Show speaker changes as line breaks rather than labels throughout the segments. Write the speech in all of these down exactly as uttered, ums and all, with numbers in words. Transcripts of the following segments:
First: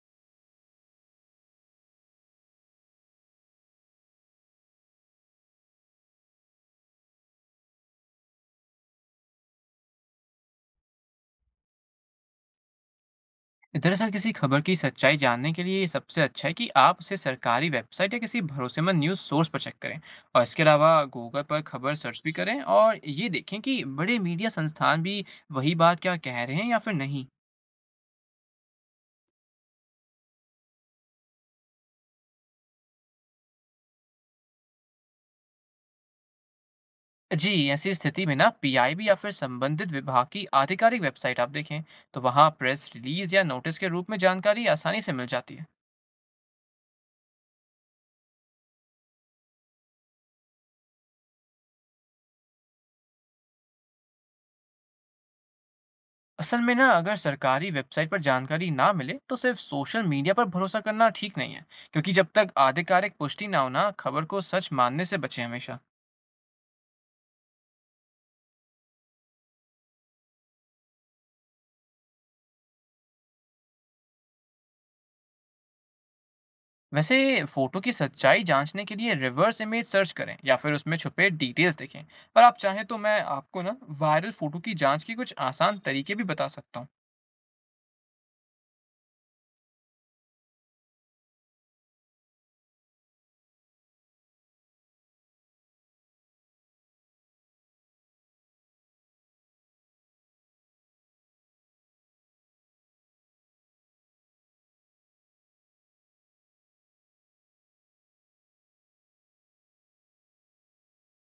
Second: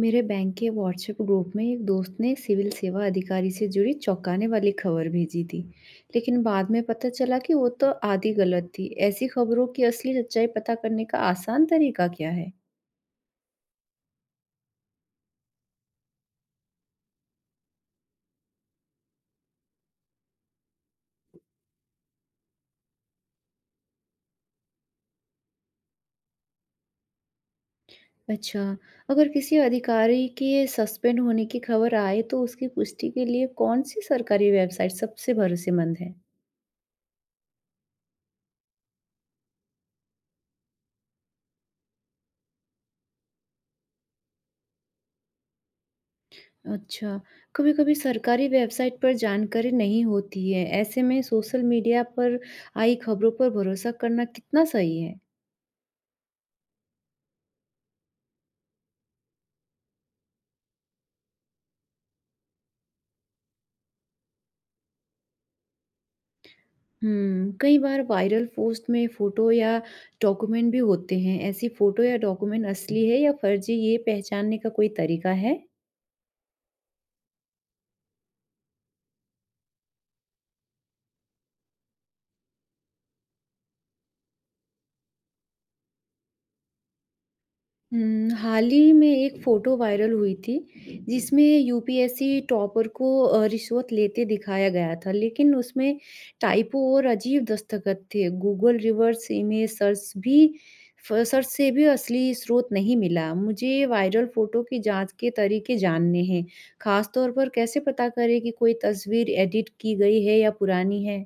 मेरे बैंक के WhatsApp group में एक दोस्त ने सिविल सेवा अधिकारी से जुड़ी चौंकाने वाली खबर भेजी थी। लेकिन बाद में पता चला कि वो तो आधी गलत थी। ऐसी खबरों की असली सच्चाई पता करने का आसान तरीका क्या है?
दरअसल किसी खबर की सच्चाई जानने के लिए ये सबसे अच्छा है कि आप उसे सरकारी वेबसाइट या किसी भरोसेमंद न्यूज़ सोर्स पर चेक करें। और इसके अलावा गूगल पर खबर सर्च भी करें और ये देखें कि बड़े मीडिया संस्थान भी वही बात क्या कह रहे हैं या फिर नहीं।
अच्छा। अगर किसी अधिकारी के सस्पेंड होने की खबर आए तो उसकी पुष्टि के लिए कौन सी सरकारी वेबसाइट सबसे भरोसेमंद है?
जी, ऐसी स्थिति में ना पी आई बी या फिर संबंधित विभाग की आधिकारिक वेबसाइट आप देखें तो वहाँ प्रेस रिलीज या नोटिस के रूप में जानकारी आसानी से मिल जाती है।
अच्छा। कभी कभी सरकारी वेबसाइट पर जानकारी नहीं होती है, ऐसे में सोशल मीडिया पर आई खबरों पर भरोसा करना कितना सही है?
असल में ना अगर सरकारी वेबसाइट पर जानकारी ना मिले तो सिर्फ सोशल मीडिया पर भरोसा करना ठीक नहीं है, क्योंकि जब तक आधिकारिक पुष्टि ना हो ना खबर को सच मानने से बचें हमेशा।
हुँ, कई बार वायरल पोस्ट में फ़ोटो या डॉक्यूमेंट भी होते हैं। ऐसी फ़ोटो या डॉक्यूमेंट असली है या फ़र्ज़ी, ये पहचानने का कोई तरीका है?
वैसे फोटो की सच्चाई जांचने के लिए रिवर्स इमेज सर्च करें या फिर उसमें छुपे डिटेल्स देखें। और आप चाहें तो मैं आपको ना वायरल फोटो की जांच के कुछ आसान तरीके भी बता सकता हूँ।
हुँ, हाल ही में एक फ़ोटो वायरल हुई थी, जिसमें U P S C topper को अ, रिश्वत लेते दिखाया गया था, लेकिन उसमें टाइपो और अजीब दस्तखत थे। गूगल रिवर्स इमेज सर्च भी फ सर्च से भी असली स्रोत नहीं मिला। मुझे वायरल फ़ोटो की जाँच के तरीके जानने हैं, ख़ास तौर पर कैसे पता करें कि कोई तस्वीर एडिट की गई है या पुरानी है?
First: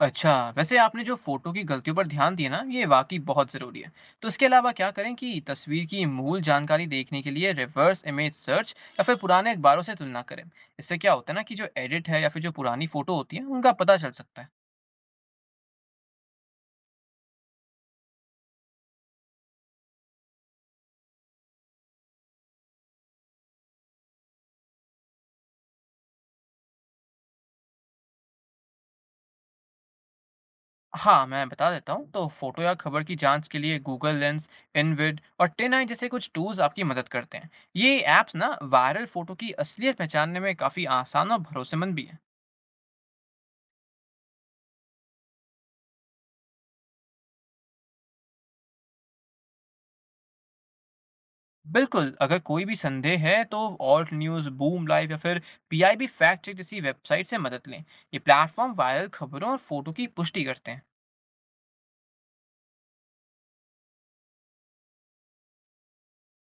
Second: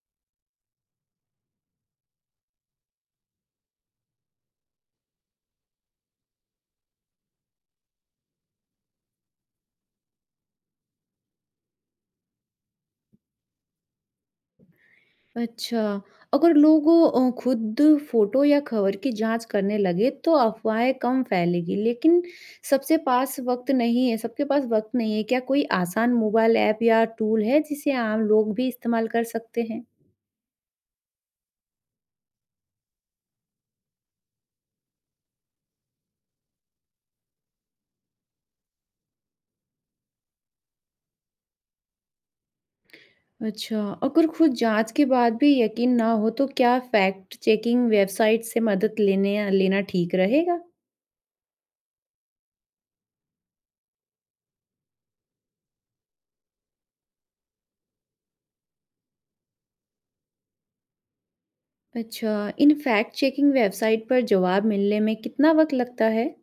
अच्छा, वैसे आपने जो फोटो की गलतियों पर ध्यान दिया ना, ये वाकई बहुत ज़रूरी है। तो इसके अलावा क्या करें कि तस्वीर की मूल जानकारी देखने के लिए रिवर्स इमेज सर्च या फिर पुराने अखबारों से तुलना करें। इससे क्या होता है ना कि जो एडिट है या फिर जो पुरानी फोटो होती है उनका पता चल सकता है।
अच्छा, अगर लोग अ, खुद फ़ोटो या खबर की जाँच करने लगे तो अफ़वाहें कम फैलेगी, लेकिन सबसे पास वक़्त नहीं है सबके पास वक़्त नहीं है। क्या कोई आसान मोबाइल ऐप या टूल है जिसे आम लोग भी इस्तेमाल कर सकते हैं?
हाँ, मैं बता देता हूँ। तो फोटो या खबर की जांच के लिए गूगल लेंस, इनविड और टेन आई जैसे कुछ टूल्स आपकी मदद करते हैं। ये ऐप्स ना वायरल फोटो की असलियत पहचानने में काफ़ी आसान और भरोसेमंद भी है।
अच्छा, अगर खुद जाँच के बाद भी यकीन ना हो तो क्या फ़ैक्ट चेकिंग वेबसाइट से मदद लेने या लेना ठीक रहेगा?
बिल्कुल, अगर कोई भी संदेह है तो ऑल्ट न्यूज़, बूम लाइव या फिर P I B fact check जैसी वेबसाइट से मदद लें। ये प्लेटफॉर्म वायरल खबरों और फोटो की पुष्टि करते हैं।
अच्छा, इन फ़ैक्ट चेकिंग वेबसाइट पर जवाब मिलने में कितना वक़्त लगता है?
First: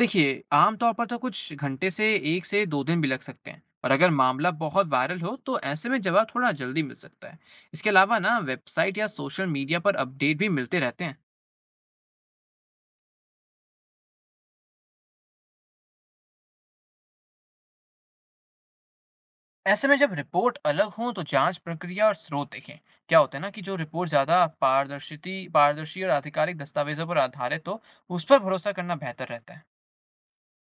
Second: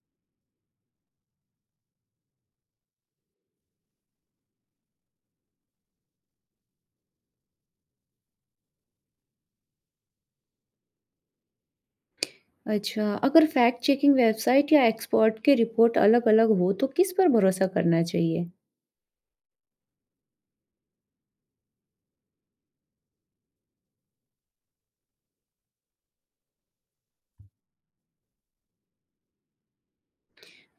देखिए, आमतौर पर तो कुछ घंटे से एक से दो दिन भी लग सकते हैं, और अगर मामला बहुत वायरल हो तो ऐसे में जवाब थोड़ा जल्दी मिल सकता है। इसके अलावा ना वेबसाइट या सोशल मीडिया पर अपडेट भी मिलते रहते हैं।
अच्छा, अगर फैक्ट चेकिंग वेबसाइट या एक्सपर्ट की रिपोर्ट अलग-अलग हो तो किस पर भरोसा करना चाहिए?
ऐसे में जब रिपोर्ट अलग हो तो जांच प्रक्रिया और स्रोत देखें। क्या होता है ना कि जो रिपोर्ट ज्यादा पारदर्शी पारदर्शी और आधिकारिक दस्तावेजों पर आधारित हो, उस पर भरोसा करना बेहतर रहता है।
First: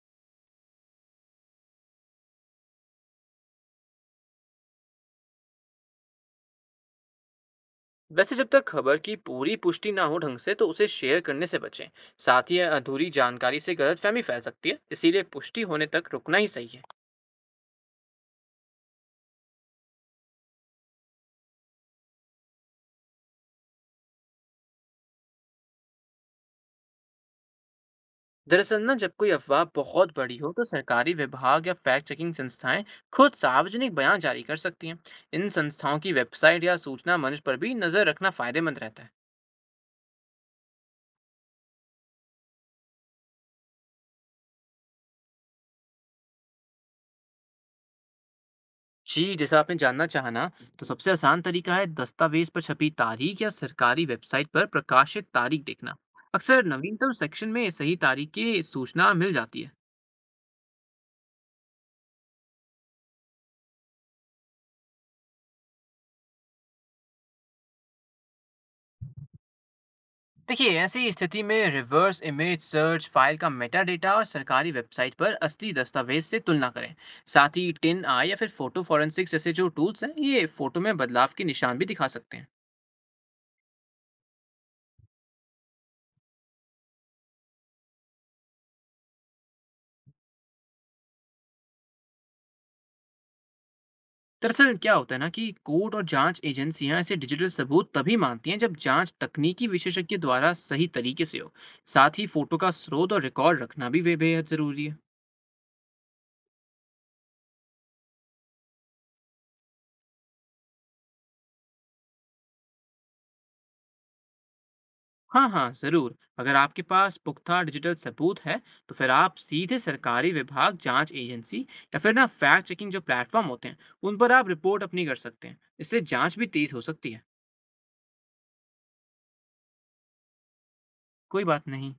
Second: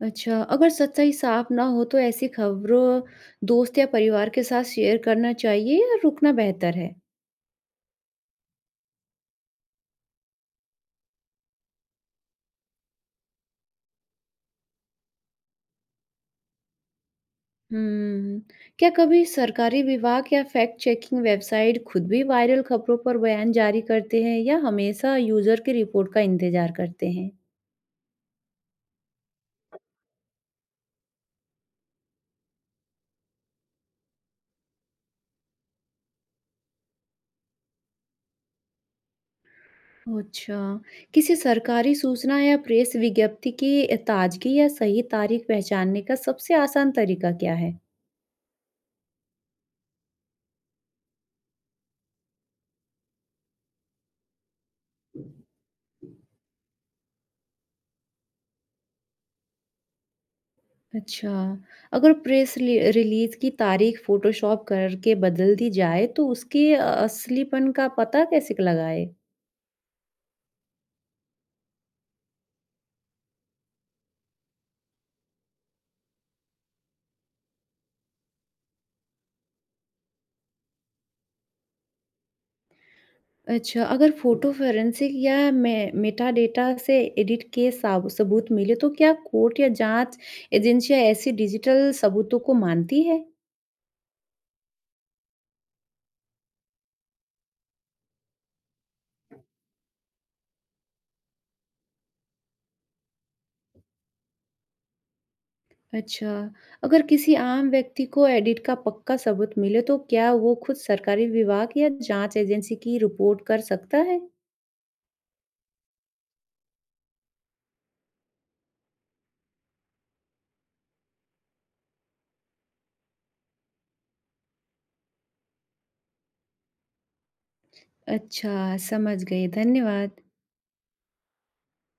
अच्छा, अगर सच्चाई साफ ना हो तो ऐसी खबरों दोस्त या परिवार के साथ शेयर करना चाहिए या रुकना बेहतर है?
वैसे जब तक खबर की पूरी पुष्टि ना हो ढंग से तो उसे शेयर करने से बचें। साथ ही अधूरी जानकारी से गलतफहमी फैल सकती है, इसीलिए पुष्टि होने तक रुकना ही सही है।
हम्म, क्या कभी सरकारी विभाग या फैक्ट चेकिंग वेबसाइट खुद भी वायरल खबरों पर बयान जारी करते हैं या हमेशा यूजर की रिपोर्ट का इंतजार करते हैं?
दरअसल ना जब कोई अफवाह बहुत बड़ी हो तो सरकारी विभाग या फैक्ट चेकिंग संस्थाएं खुद सार्वजनिक बयान जारी कर सकती हैं। इन संस्थाओं की वेबसाइट या सूचना मंच पर भी नज़र रखना फायदेमंद रहता है।
अच्छा, किसी सरकारी सूचना या प्रेस विज्ञप्ति की ताजगी या सही तारीख पहचानने का सबसे आसान तरीका क्या है?
जी, जैसा आपने जानना चाहा ना, तो सबसे आसान तरीका है दस्तावेज़ पर छपी तारीख या सरकारी वेबसाइट पर प्रकाशित तारीख देखना। अक्सर नवीनतम सेक्शन में सही तारीख की सूचना मिल जाती है।
अच्छा, अगर प्रेस ली रिलीज़ की तारीख फ़ोटोशॉप करके बदल दी जाए तो उसके अ, असलीपन का पता कैसे लगाएँ?
देखिए, ऐसी स्थिति में रिवर्स इमेज सर्च, फाइल का मेटा डेटा और सरकारी वेबसाइट पर असली दस्तावेज से तुलना करें। साथ ही टिन आई या फिर फोटो फॉरेंसिक्स जैसे जो टूल्स हैं, ये फोटो में बदलाव के निशान भी दिखा सकते हैं।
अच्छा, अगर फ़ोटो फोरेंसिक या मे मेटाडेटा से एडिट के साब सबूत मिले तो क्या कोर्ट या जाँच एजेंसियाँ ऐसी डिजिटल सबूतों को मानती है?
दरअसल क्या होता है ना कि कोर्ट और जांच एजेंसियां ऐसे डिजिटल सबूत तभी मानती हैं जब जांच तकनीकी विशेषज्ञ द्वारा सही तरीके से हो। साथ ही फोटो का स्रोत और रिकॉर्ड रखना भी वे बेहद ज़रूरी है।
अच्छा, अगर किसी आम व्यक्ति को एडिट का पक्का सबूत मिले तो क्या वो खुद सरकारी विभाग या जांच एजेंसी की रिपोर्ट कर सकता है?
हाँ हाँ, ज़रूर। अगर आपके पास पुख्ता डिजिटल सबूत है तो फिर आप सीधे सरकारी विभाग, जांच एजेंसी या फिर ना फैक्ट चेकिंग जो प्लेटफॉर्म होते हैं उन पर आप रिपोर्ट अपनी कर सकते हैं। इससे जांच भी तेज हो सकती है।
अच्छा, समझ गई। धन्यवाद।
कोई बात नहीं।